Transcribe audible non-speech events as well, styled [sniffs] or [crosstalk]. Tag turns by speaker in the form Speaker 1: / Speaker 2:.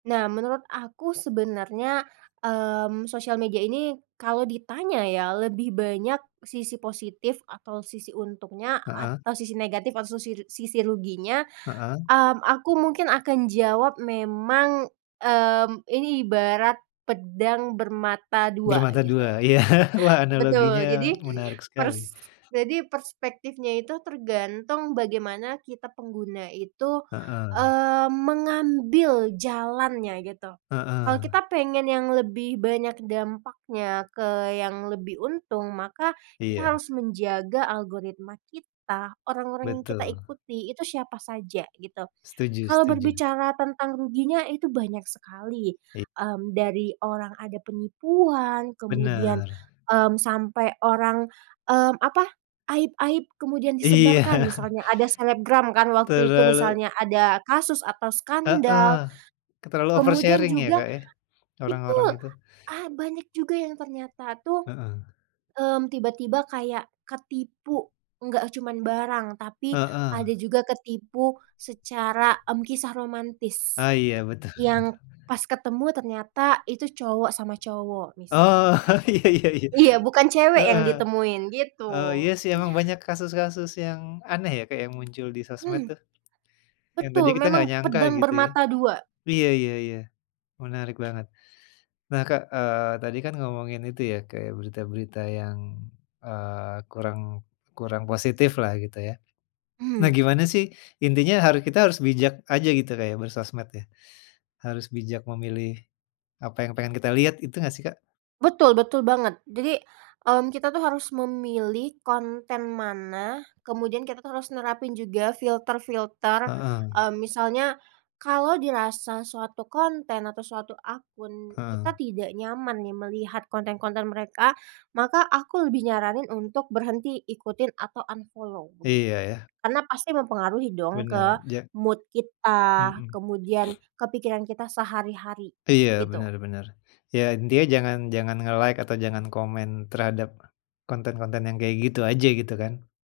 Speaker 1: Nah, menurut aku sebenarnya, mmm, sosial media ini kalau ditanya ya, lebih banyak sisi positif atau sisi untungnya
Speaker 2: Heeh.
Speaker 1: atau sisi negatif atau sisi ru sisi ruginya,
Speaker 2: Heeh.
Speaker 1: hmm, aku mungkin akan jawab memang, hmm, ini ibarat pedang bermata dua,
Speaker 2: Bermata
Speaker 1: gitu.
Speaker 2: dua, iya. Wah,
Speaker 1: Betul,
Speaker 2: analoginya
Speaker 1: jadi,
Speaker 2: menarik sekali.
Speaker 1: pers jadi perspektifnya itu tergantung bagaimana kita pengguna itu,
Speaker 2: Heeh.
Speaker 1: eee, mengambil jalannya gitu. Kalau
Speaker 2: Heeh.
Speaker 1: kita pengen yang lebih banyak dampaknya ke yang lebih untung, maka kita
Speaker 2: Iya.
Speaker 1: harus menjaga algoritma kita, orang-orang yang kita
Speaker 2: Betul.
Speaker 1: ikuti, itu siapa saja gitu.
Speaker 2: Setuju
Speaker 1: Kalau
Speaker 2: setuju.
Speaker 1: berbicara tentang ruginya itu banyak sekali,
Speaker 2: I
Speaker 1: hmm, dari orang ada penipuan, kemudian,
Speaker 2: Bener.
Speaker 1: hmm, sampai orang, hmm, apa, aib-aib kemudian
Speaker 2: Iya.
Speaker 1: disebarkan
Speaker 2: [chuckles]
Speaker 1: misalnya ada selebgram kan waktu itu
Speaker 2: Terlalu.
Speaker 1: misalnya ada kasus atau skandal,
Speaker 2: Heeh, ke terlalu over
Speaker 1: kemudian
Speaker 2: sharing ya
Speaker 1: juga,
Speaker 2: Kak ya, orang-orang
Speaker 1: betul,
Speaker 2: itu.
Speaker 1: ah, banyak juga yang ternyata tuh,
Speaker 2: Heeh.
Speaker 1: hmm, tiba-tiba kayak ketipu enggak cuman barang, tapi
Speaker 2: Heeh.
Speaker 1: ada juga ketipu secara, hmm, kisah romantis,
Speaker 2: Ah, iya betul betul.
Speaker 1: yang pas ketemu ternyata itu cowok sama cowok
Speaker 2: Oh,
Speaker 1: misalnya.
Speaker 2: iya iya iya,
Speaker 1: Iya, bukan cewek yang
Speaker 2: heeh,
Speaker 1: ditemuin,
Speaker 2: oh
Speaker 1: gitu.
Speaker 2: iya sih, emang
Speaker 1: Nah.
Speaker 2: banyak kasus-kasus yang aneh ya kayak muncul di sosmed
Speaker 1: Hmm.
Speaker 2: tuh. Yang tadi
Speaker 1: Betul,
Speaker 2: kita enggak
Speaker 1: memang
Speaker 2: nyangka
Speaker 1: pedang
Speaker 2: gitu ya.
Speaker 1: bermata dua.
Speaker 2: Iya iya iya, menarik banget, nah, Kak, eee, tadi kan ngomongin itu ya kayak berita-berita yang, eee, kurang kurang positif lah gitu ya. Nah,
Speaker 1: Mmm.
Speaker 2: gimana sih, intinya haru kita harus bijak aja gitu Kak ya bersosmed ya, harus bijak memilih, apa yang pengen kita lihat, itu enggak sih Kak?
Speaker 1: Betul betul banget. Jadi, hmm, kita tuh harus memilih konten mana, kemudian kita tuh harus nerapin juga filter-filter,
Speaker 2: Heeh.
Speaker 1: eee, misalnya, kalau dirasa suatu konten atau suatu akun,
Speaker 2: Heeh.
Speaker 1: kita tidak nyaman nih melihat konten-konten mereka, maka aku lebih nyaranin untuk berhenti ikutin atau unfollow, begitu.
Speaker 2: Iya, ya.
Speaker 1: Karena pasti mempengaruhi dong, ke
Speaker 2: Bener, ja
Speaker 1: mood kita,
Speaker 2: Mhm.
Speaker 1: kemudian
Speaker 2: [sniffs]
Speaker 1: ke pikiran kita sehari-hari,
Speaker 2: Iya
Speaker 1: begitu.
Speaker 2: benar benar. Iya intinya jangan jangan nge-like atau jangan komen terhadap, konten-konten yang kayak gitu aja, gitu kan.